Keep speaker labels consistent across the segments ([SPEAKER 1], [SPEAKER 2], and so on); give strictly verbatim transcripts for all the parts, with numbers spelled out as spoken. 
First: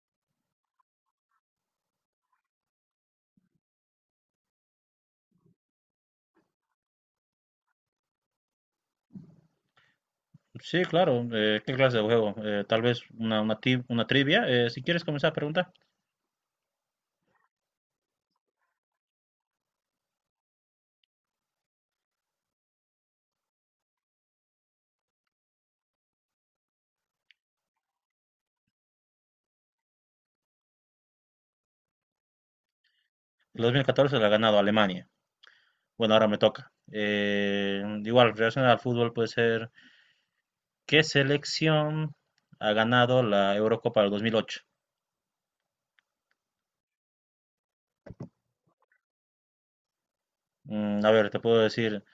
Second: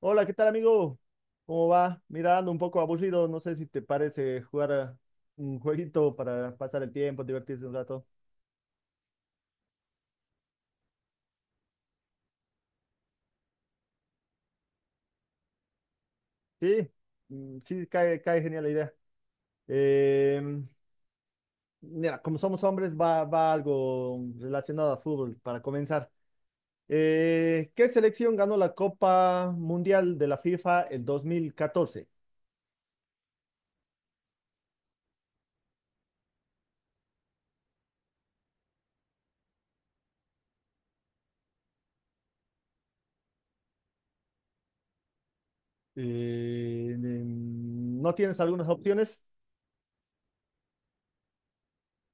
[SPEAKER 1] Hola, ¿qué tal, amigo? ¿Cómo va? Mirando un poco aburrido, no sé si te parece jugar a un jueguito para pasar el tiempo, divertirse un rato.
[SPEAKER 2] Sí, claro. Eh, ¿qué clase de juego? Eh, tal vez una, una, ti- una trivia. Eh, si quieres comenzar a preguntar.
[SPEAKER 1] Sí, mm, sí, cae, cae genial la idea. Em, Mira, como somos hombres, va, va algo relacionado a fútbol para comenzar. Eh, ¿qué selección ganó la Copa Mundial de la FIFA el dos mil catorce?
[SPEAKER 2] El dos mil catorce la ha ganado Alemania. Bueno, ahora me toca. Eh, igual, relacionado al fútbol puede ser, ¿qué selección ha ganado la Eurocopa del dos mil ocho?
[SPEAKER 1] Eh, em, ¿no tienes algunas opciones?
[SPEAKER 2] Mm, a ver, te puedo decir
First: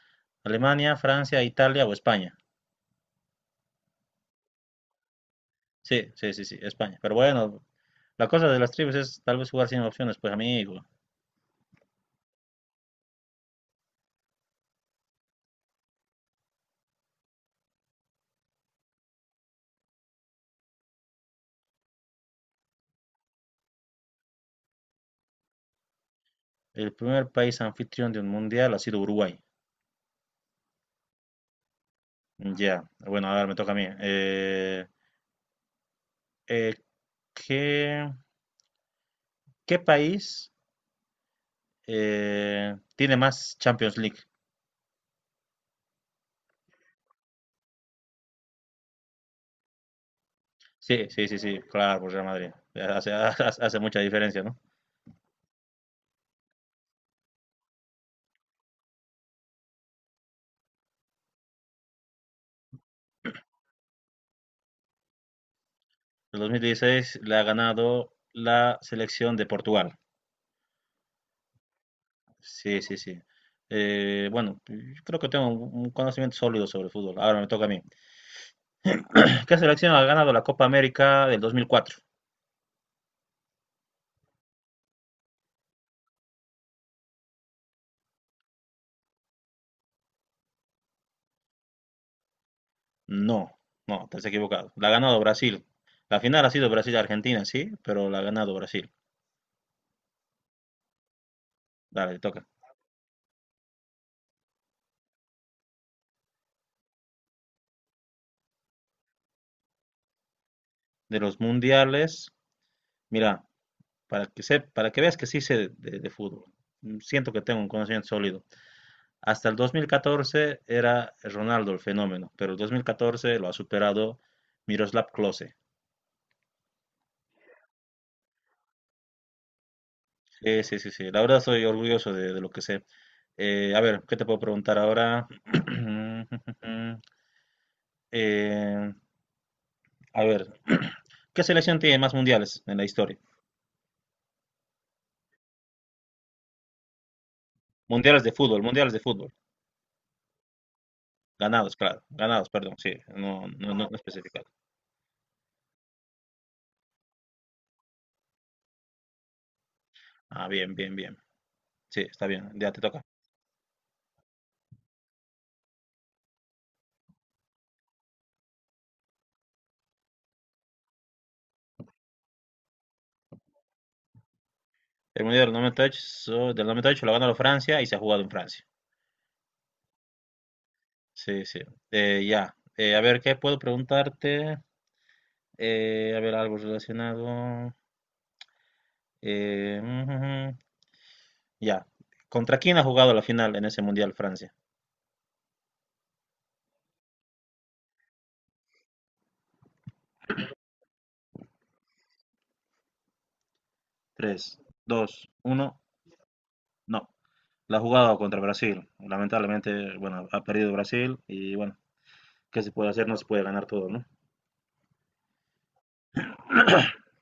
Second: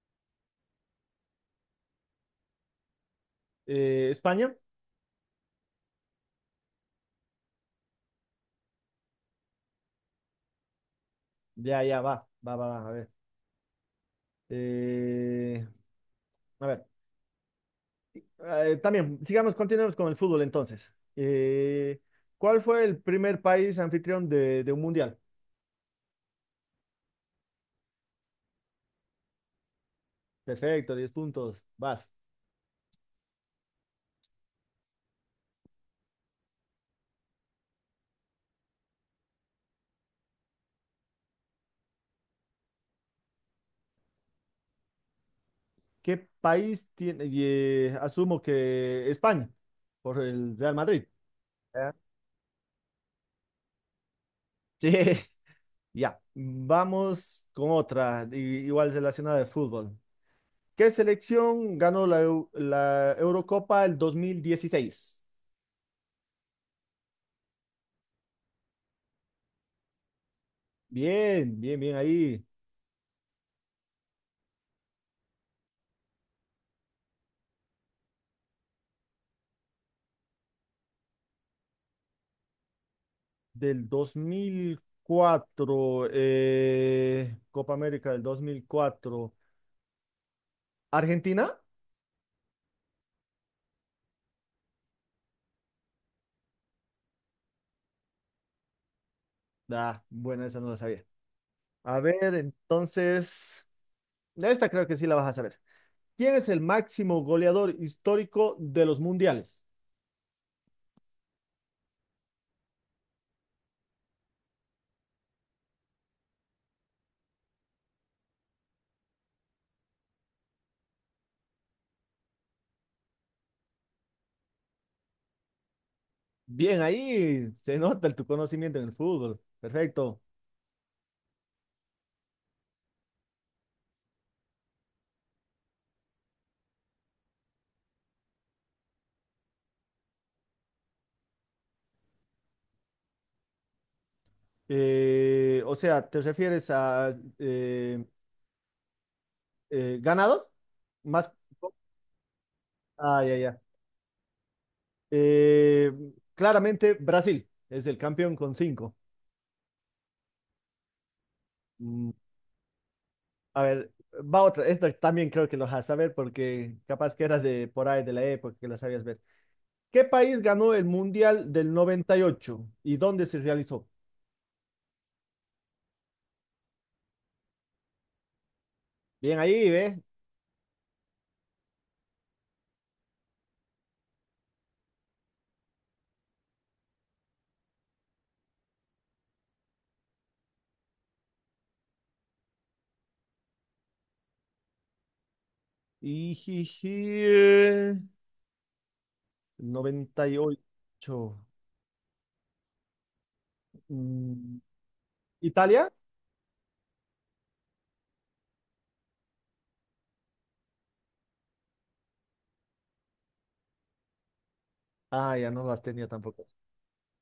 [SPEAKER 2] Alemania, Francia, Italia o España.
[SPEAKER 1] Eh, ¿España?
[SPEAKER 2] Sí, sí, sí, sí, España. Pero bueno, la cosa de las trivias es tal vez jugar sin opciones, pues amigo.
[SPEAKER 1] Ya, ya, va, va, va, va, a ver. Eh, A ver, eh, también, sigamos, continuemos con el fútbol entonces. Eh, ¿cuál fue el primer país anfitrión de, de un mundial?
[SPEAKER 2] El primer país anfitrión de un mundial ha sido Uruguay.
[SPEAKER 1] Perfecto, diez puntos, vas.
[SPEAKER 2] Ya, bueno, a ver, me toca a mí. Eh, Eh, ¿qué, ¿Qué país eh, tiene más Champions League?
[SPEAKER 1] ¿Qué país tiene? Y, eh, asumo que España, por el Real Madrid.
[SPEAKER 2] Sí, sí, sí, sí,
[SPEAKER 1] ¿Eh?
[SPEAKER 2] claro, por Real Madrid. Hace, hace- hace mucha diferencia, ¿no?
[SPEAKER 1] Sí, ya. Vamos con otra, i- igual relacionada de fútbol. ¿Qué selección ganó la, Eu- la Eurocopa el dos mil dieciséis?
[SPEAKER 2] El dos mil dieciséis la ha ganado la selección de Portugal.
[SPEAKER 1] Bien, bien, bien ahí.
[SPEAKER 2] Sí, sí, sí. Eh, bueno, yo creo que tengo un un conocimiento sólido sobre el fútbol. Ahora me toca a mí. ¿Qué selección ha ganado la Copa América del dos mil cuatro?
[SPEAKER 1] Del dos mil cuatro, eh, Copa América del dos mil cuatro. ¿Argentina?
[SPEAKER 2] No, no, te has equivocado. La ha ganado Brasil. La final ha sido Brasil-Argentina, sí, pero la ha ganado Brasil.
[SPEAKER 1] Ah, bueno, esa no la sabía. A
[SPEAKER 2] Dale, te
[SPEAKER 1] ver,
[SPEAKER 2] toca.
[SPEAKER 1] entonces, esta creo que sí la vas a saber. ¿Quién es el máximo goleador histórico de los mundiales?
[SPEAKER 2] De los mundiales. Mira, para que, se, para que veas que sí sé de, de fútbol. mm, Siento que tengo un conocimiento sólido. Hasta el dos mil catorce era Ronaldo el fenómeno, pero el dos mil catorce lo ha superado Miroslav Klose.
[SPEAKER 1] Bien, ahí se nota tu conocimiento en el fútbol. Perfecto.
[SPEAKER 2] Sí, sí, sí, sí. La verdad soy orgulloso de, de lo que sé. Eh, a ver, ¿qué te puedo preguntar ahora? Eh, a ver, ¿qué selección tiene más mundiales en la historia?
[SPEAKER 1] Eh, o sea, ¿te refieres a eh,
[SPEAKER 2] Mundiales de fútbol, mundiales de fútbol.
[SPEAKER 1] eh, ganados? Más.
[SPEAKER 2] Ganados, claro. Ganados, perdón, sí.
[SPEAKER 1] Ah, ya,
[SPEAKER 2] No,
[SPEAKER 1] ya.
[SPEAKER 2] no, no, no especificado.
[SPEAKER 1] Eh, Claramente Brasil es el campeón con cinco.
[SPEAKER 2] Ah, bien, bien, bien. Sí,
[SPEAKER 1] Mm,
[SPEAKER 2] está bien. Ya te toca.
[SPEAKER 1] A ver, va otra. Esta también creo que lo vas a saber porque capaz que eras de por ahí de la época que la sabías ver. ¿Qué país ganó el Mundial del noventa y ocho y dónde se realizó?
[SPEAKER 2] El Mundial del noventa y ocho, so- del noventa y ocho lo ganó Francia y se ha jugado en Francia.
[SPEAKER 1] Bien ahí, ¿ves?
[SPEAKER 2] Sí, sí. Eh, ya. Eh, a ver, ¿qué puedo preguntarte? Eh, a ver, algo relacionado. Eh, mm, mm, ya. ¿Contra quién ha jugado la final en ese Mundial Francia?
[SPEAKER 1] Ijiji, noventa y, jiji, eh, noventa y ocho.
[SPEAKER 2] Tres
[SPEAKER 1] Mm,
[SPEAKER 2] dos uno.
[SPEAKER 1] ¿Italia?
[SPEAKER 2] No. La ha jugado contra Brasil. Lamentablemente, bueno, ha perdido Brasil y bueno, ¿qué se puede hacer? No se puede ganar todo, ¿no?
[SPEAKER 1] Ah, ya no las tenía tampoco.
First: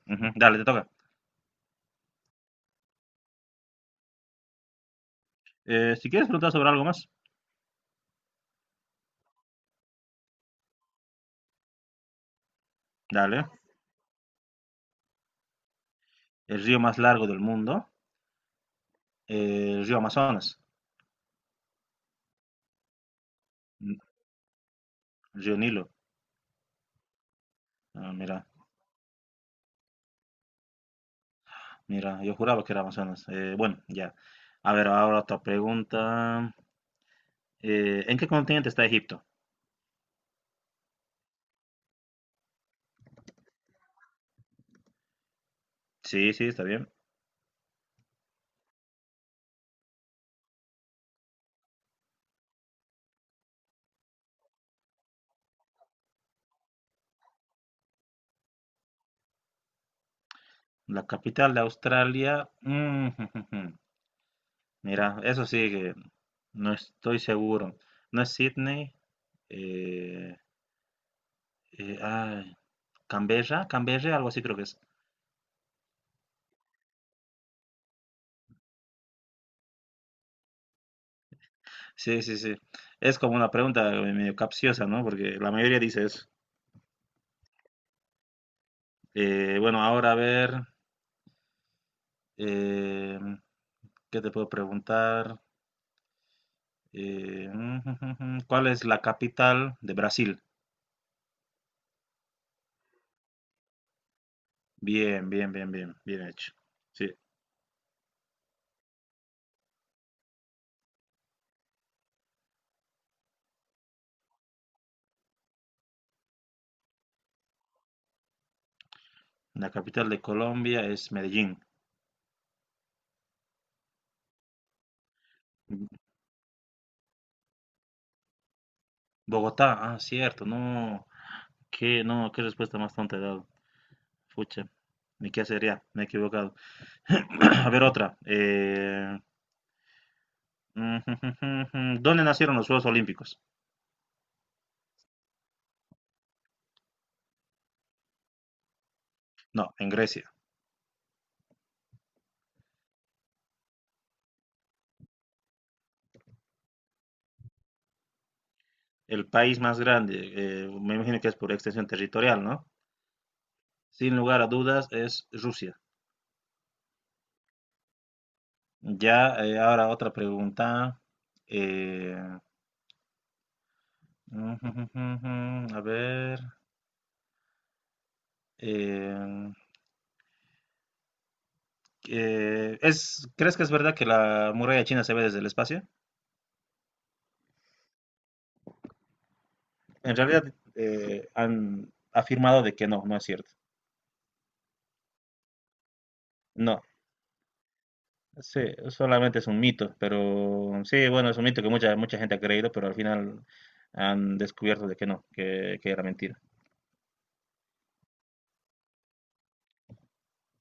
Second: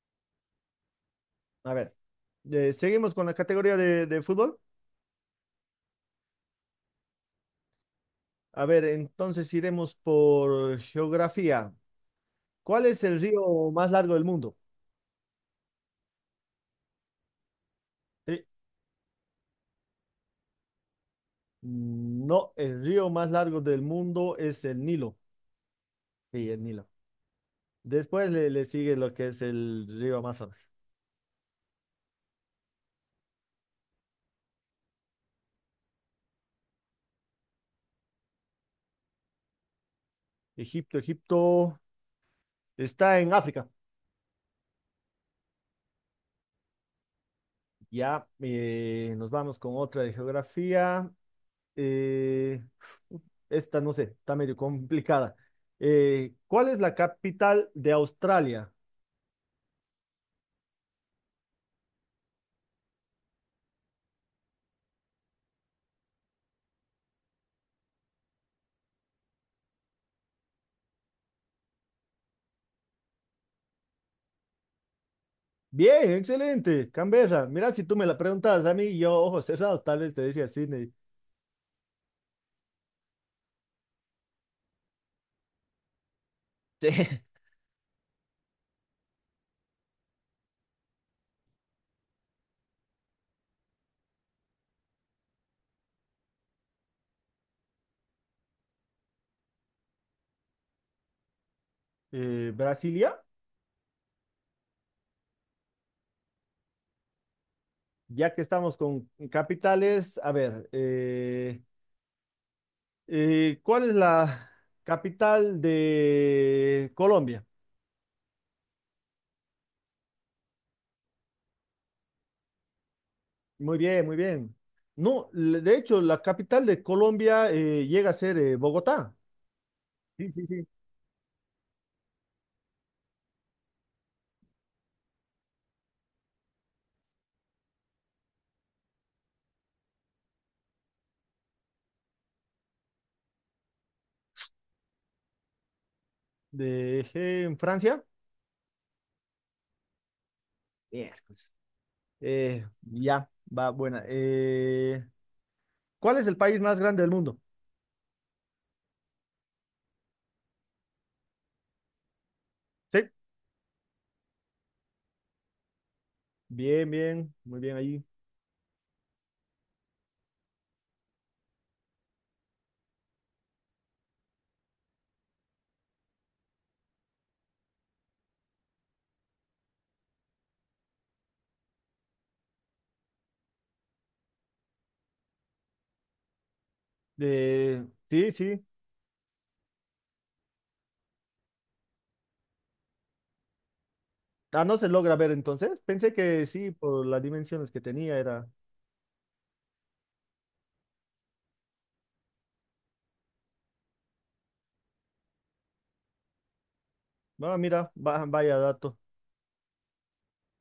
[SPEAKER 2] Ujú. Dale, te toca.
[SPEAKER 1] A ver, eh, seguimos con la categoría de de fútbol.
[SPEAKER 2] Eh, si quieres preguntar sobre algo más,
[SPEAKER 1] A ver, entonces iremos por geografía. ¿Cuál es el
[SPEAKER 2] dale.
[SPEAKER 1] río más largo del mundo?
[SPEAKER 2] El río más largo del mundo,
[SPEAKER 1] Sí.
[SPEAKER 2] eh, el río Amazonas,
[SPEAKER 1] No, el río más largo del
[SPEAKER 2] el
[SPEAKER 1] mundo es el Nilo.
[SPEAKER 2] río Nilo.
[SPEAKER 1] Sí, el Nilo.
[SPEAKER 2] Ah,
[SPEAKER 1] Después
[SPEAKER 2] mira,
[SPEAKER 1] le, le sigue lo que es el río Amazonas.
[SPEAKER 2] mira, yo juraba que era Amazonas. Eh, bueno, ya. A ver, ahora otra pregunta. Eh, ¿en qué continente está Egipto?
[SPEAKER 1] Egipto, Egipto está en África.
[SPEAKER 2] Sí, sí, está bien.
[SPEAKER 1] Ya, eh, nos vamos con otra de geografía. Eh, Esta no sé, está medio complicada. Eh, ¿cuál es la capital de Australia?
[SPEAKER 2] La capital de Australia. Mm, mira, eso sí que no estoy seguro. No es Sydney. eh, eh, ay, Canberra, Canberra, algo así creo que es.
[SPEAKER 1] Bien, excelente, Cambera. Mira, si tú me la preguntas a mí, yo, ojos cerrados, tal vez te decía Sydney.
[SPEAKER 2] Sí, sí, sí. Es como una pregunta medio capciosa, ¿no? Porque la mayoría dice eso.
[SPEAKER 1] Sí.
[SPEAKER 2] Eh, bueno, ahora a ver, eh, ¿qué te puedo preguntar? Eh, ¿Cuál es la capital de Brasil?
[SPEAKER 1] Eh, Brasilia,
[SPEAKER 2] Bien, bien, bien, bien, bien hecho. Sí,
[SPEAKER 1] ya que estamos con capitales, a ver, eh, eh, ¿cuál es la capital de Colombia?
[SPEAKER 2] la capital de Colombia es Medellín.
[SPEAKER 1] Muy bien, muy bien. No, le- de hecho, la capital de Colombia, eh, llega a ser, eh, Bogotá.
[SPEAKER 2] Bogotá, ah,
[SPEAKER 1] Sí, sí,
[SPEAKER 2] cierto,
[SPEAKER 1] sí.
[SPEAKER 2] no, qué, no, qué respuesta más tonta he dado. Fucha, ni qué sería, me he equivocado. A ver, otra. Eh, ¿dónde nacieron los Juegos Olímpicos?
[SPEAKER 1] De, eh, en Francia.
[SPEAKER 2] No, en Grecia.
[SPEAKER 1] Miércoles. Eh, ya, va, buena. Eh, ¿cuál es el país más grande del mundo?
[SPEAKER 2] El país más grande, eh, me imagino que es por extensión territorial, ¿no?
[SPEAKER 1] Sí,
[SPEAKER 2] Sin lugar a dudas es Rusia.
[SPEAKER 1] bien, bien, muy bien ahí.
[SPEAKER 2] Ya, eh, ahora otra pregunta. eh, a ver. eh, eh, es, ¿Crees que es verdad que la muralla china se ve desde el espacio?
[SPEAKER 1] Eh, sí, sí.
[SPEAKER 2] En realidad eh, han afirmado de que no, no es cierto.
[SPEAKER 1] Ah, no se logra ver entonces. Pensé que sí,
[SPEAKER 2] No,
[SPEAKER 1] por las dimensiones que tenía era.
[SPEAKER 2] sí, solamente es un mito, pero sí, bueno, es un mito que mucha, mucha gente ha creído, pero al final han descubierto de que no, que, que era mentira.
[SPEAKER 1] Ah, mira, va- vaya dato.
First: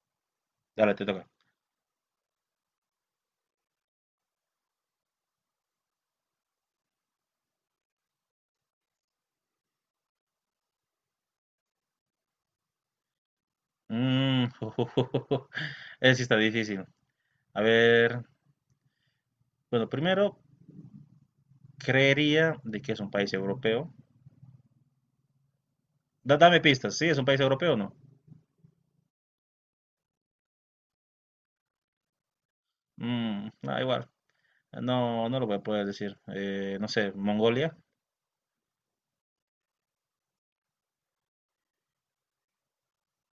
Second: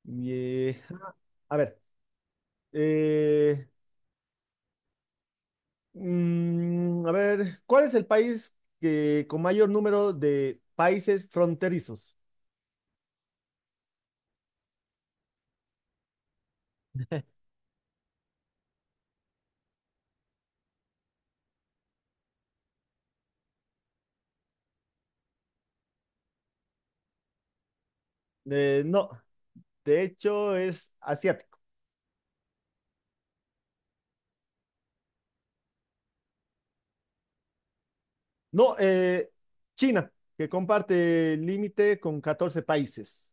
[SPEAKER 1] Y, eh,
[SPEAKER 2] Dale, te toca.
[SPEAKER 1] a ver, eh, mm, a ver, ¿cuál es el país que con mayor número de países fronterizos?
[SPEAKER 2] Mm, ese sí está difícil. A ver, bueno, primero creería de que es un país europeo. Da- dame pistas, ¿sí? ¿Es un país europeo o no?
[SPEAKER 1] Eh, no, de hecho es asiático.
[SPEAKER 2] Mm, ah, igual. No, no lo voy a poder decir. Eh, no sé, Mongolia.
[SPEAKER 1] No, eh, China, que comparte límite con catorce países.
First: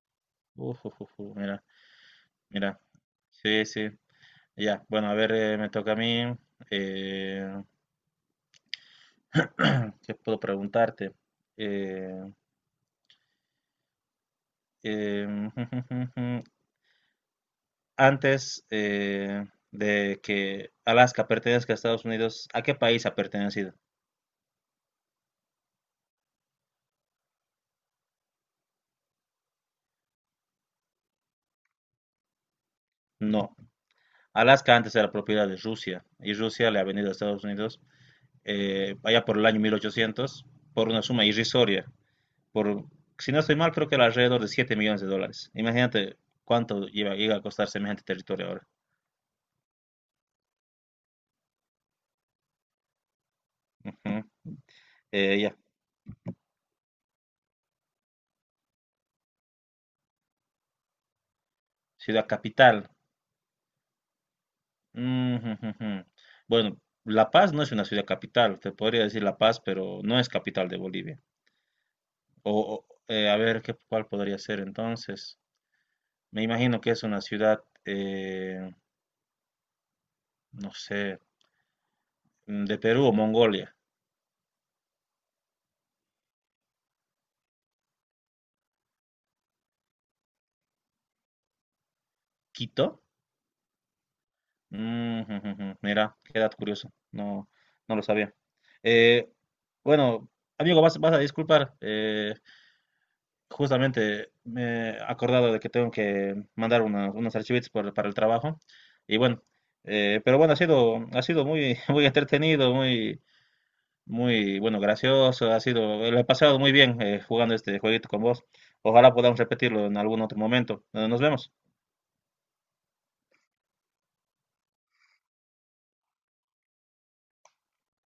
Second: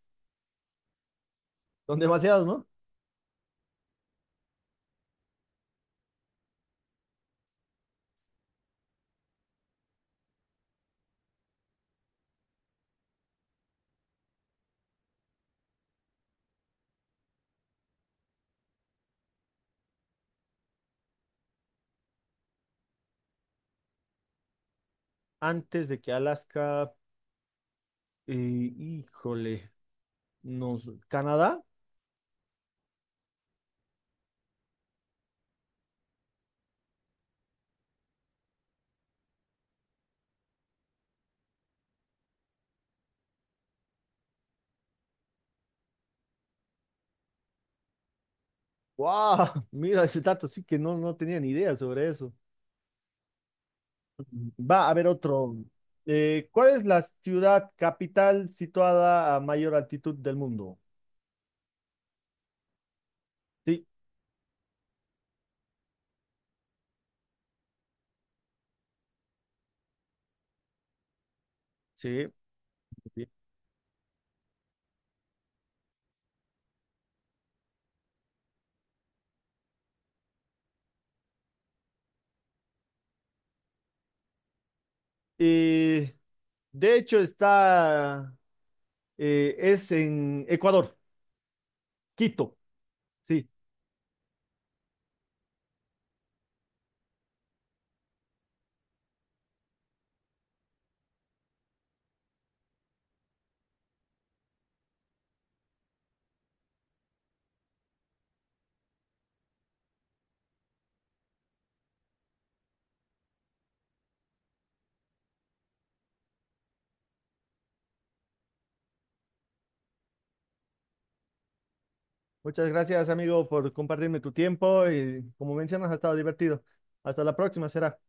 [SPEAKER 2] Uf, uf, uf, uf, mira,
[SPEAKER 1] Son demasiados, ¿no?
[SPEAKER 2] mira. Sí, sí. Ya, bueno, a ver, eh, me toca a mí. Eh, ¿Qué puedo preguntarte? Eh, em, Antes eh, de que Alaska pertenezca a Estados Unidos, ¿a qué país ha pertenecido?
[SPEAKER 1] Antes de que Alaska... Eh, híjole, nos, Canadá.
[SPEAKER 2] No. Alaska antes era propiedad de Rusia y Rusia le ha venido a Estados Unidos eh, allá por el año mil ochocientos por una suma irrisoria. Por, si no estoy mal, creo que era alrededor de siete millones de dólares. Imagínate cuánto lleva- llega a costar semejante territorio ahora.
[SPEAKER 1] ¡Wow! Mira ese dato, sí que no, no tenía ni idea sobre eso.
[SPEAKER 2] Ujú.
[SPEAKER 1] Va a haber
[SPEAKER 2] Eh,
[SPEAKER 1] otro.
[SPEAKER 2] ya.
[SPEAKER 1] Eh, ¿cuál es la ciudad capital situada a mayor altitud del mundo?
[SPEAKER 2] Ciudad capital.
[SPEAKER 1] Sí,
[SPEAKER 2] Mm, jum, jum, jum. Bueno, La Paz no es una ciudad capital, te podría decir La Paz, pero no es capital de Bolivia.
[SPEAKER 1] sí,
[SPEAKER 2] O, o,
[SPEAKER 1] bien.
[SPEAKER 2] eh, a ver, ¿qué, ¿cuál podría ser entonces? Me imagino que es una ciudad, eh, no sé, mm, de Perú o Mongolia.
[SPEAKER 1] eh, de hecho está, eh, es en Ecuador, Quito.
[SPEAKER 2] ¿Quito?
[SPEAKER 1] Sí,
[SPEAKER 2] Mm, jum, jum, jum. Mira, qué dato curioso, no, no lo sabía. Eh, bueno, amigo, vas, vas a disculpar, eh, justamente me he acordado de que tengo que mandar una- unos archivitos por- para el trabajo. Y bueno, eh, pero bueno, ha sido, ha sido muy, muy entretenido, muy, muy, bueno, gracioso. Ha sido, lo he pasado muy bien eh, jugando este jueguito con vos. Ojalá podamos repetirlo en algún otro momento. Eh, Nos vemos.
[SPEAKER 1] muchas gracias, amigo, por compartirme tu tiempo, y como mencionas, ha estado divertido. Hasta la próxima será.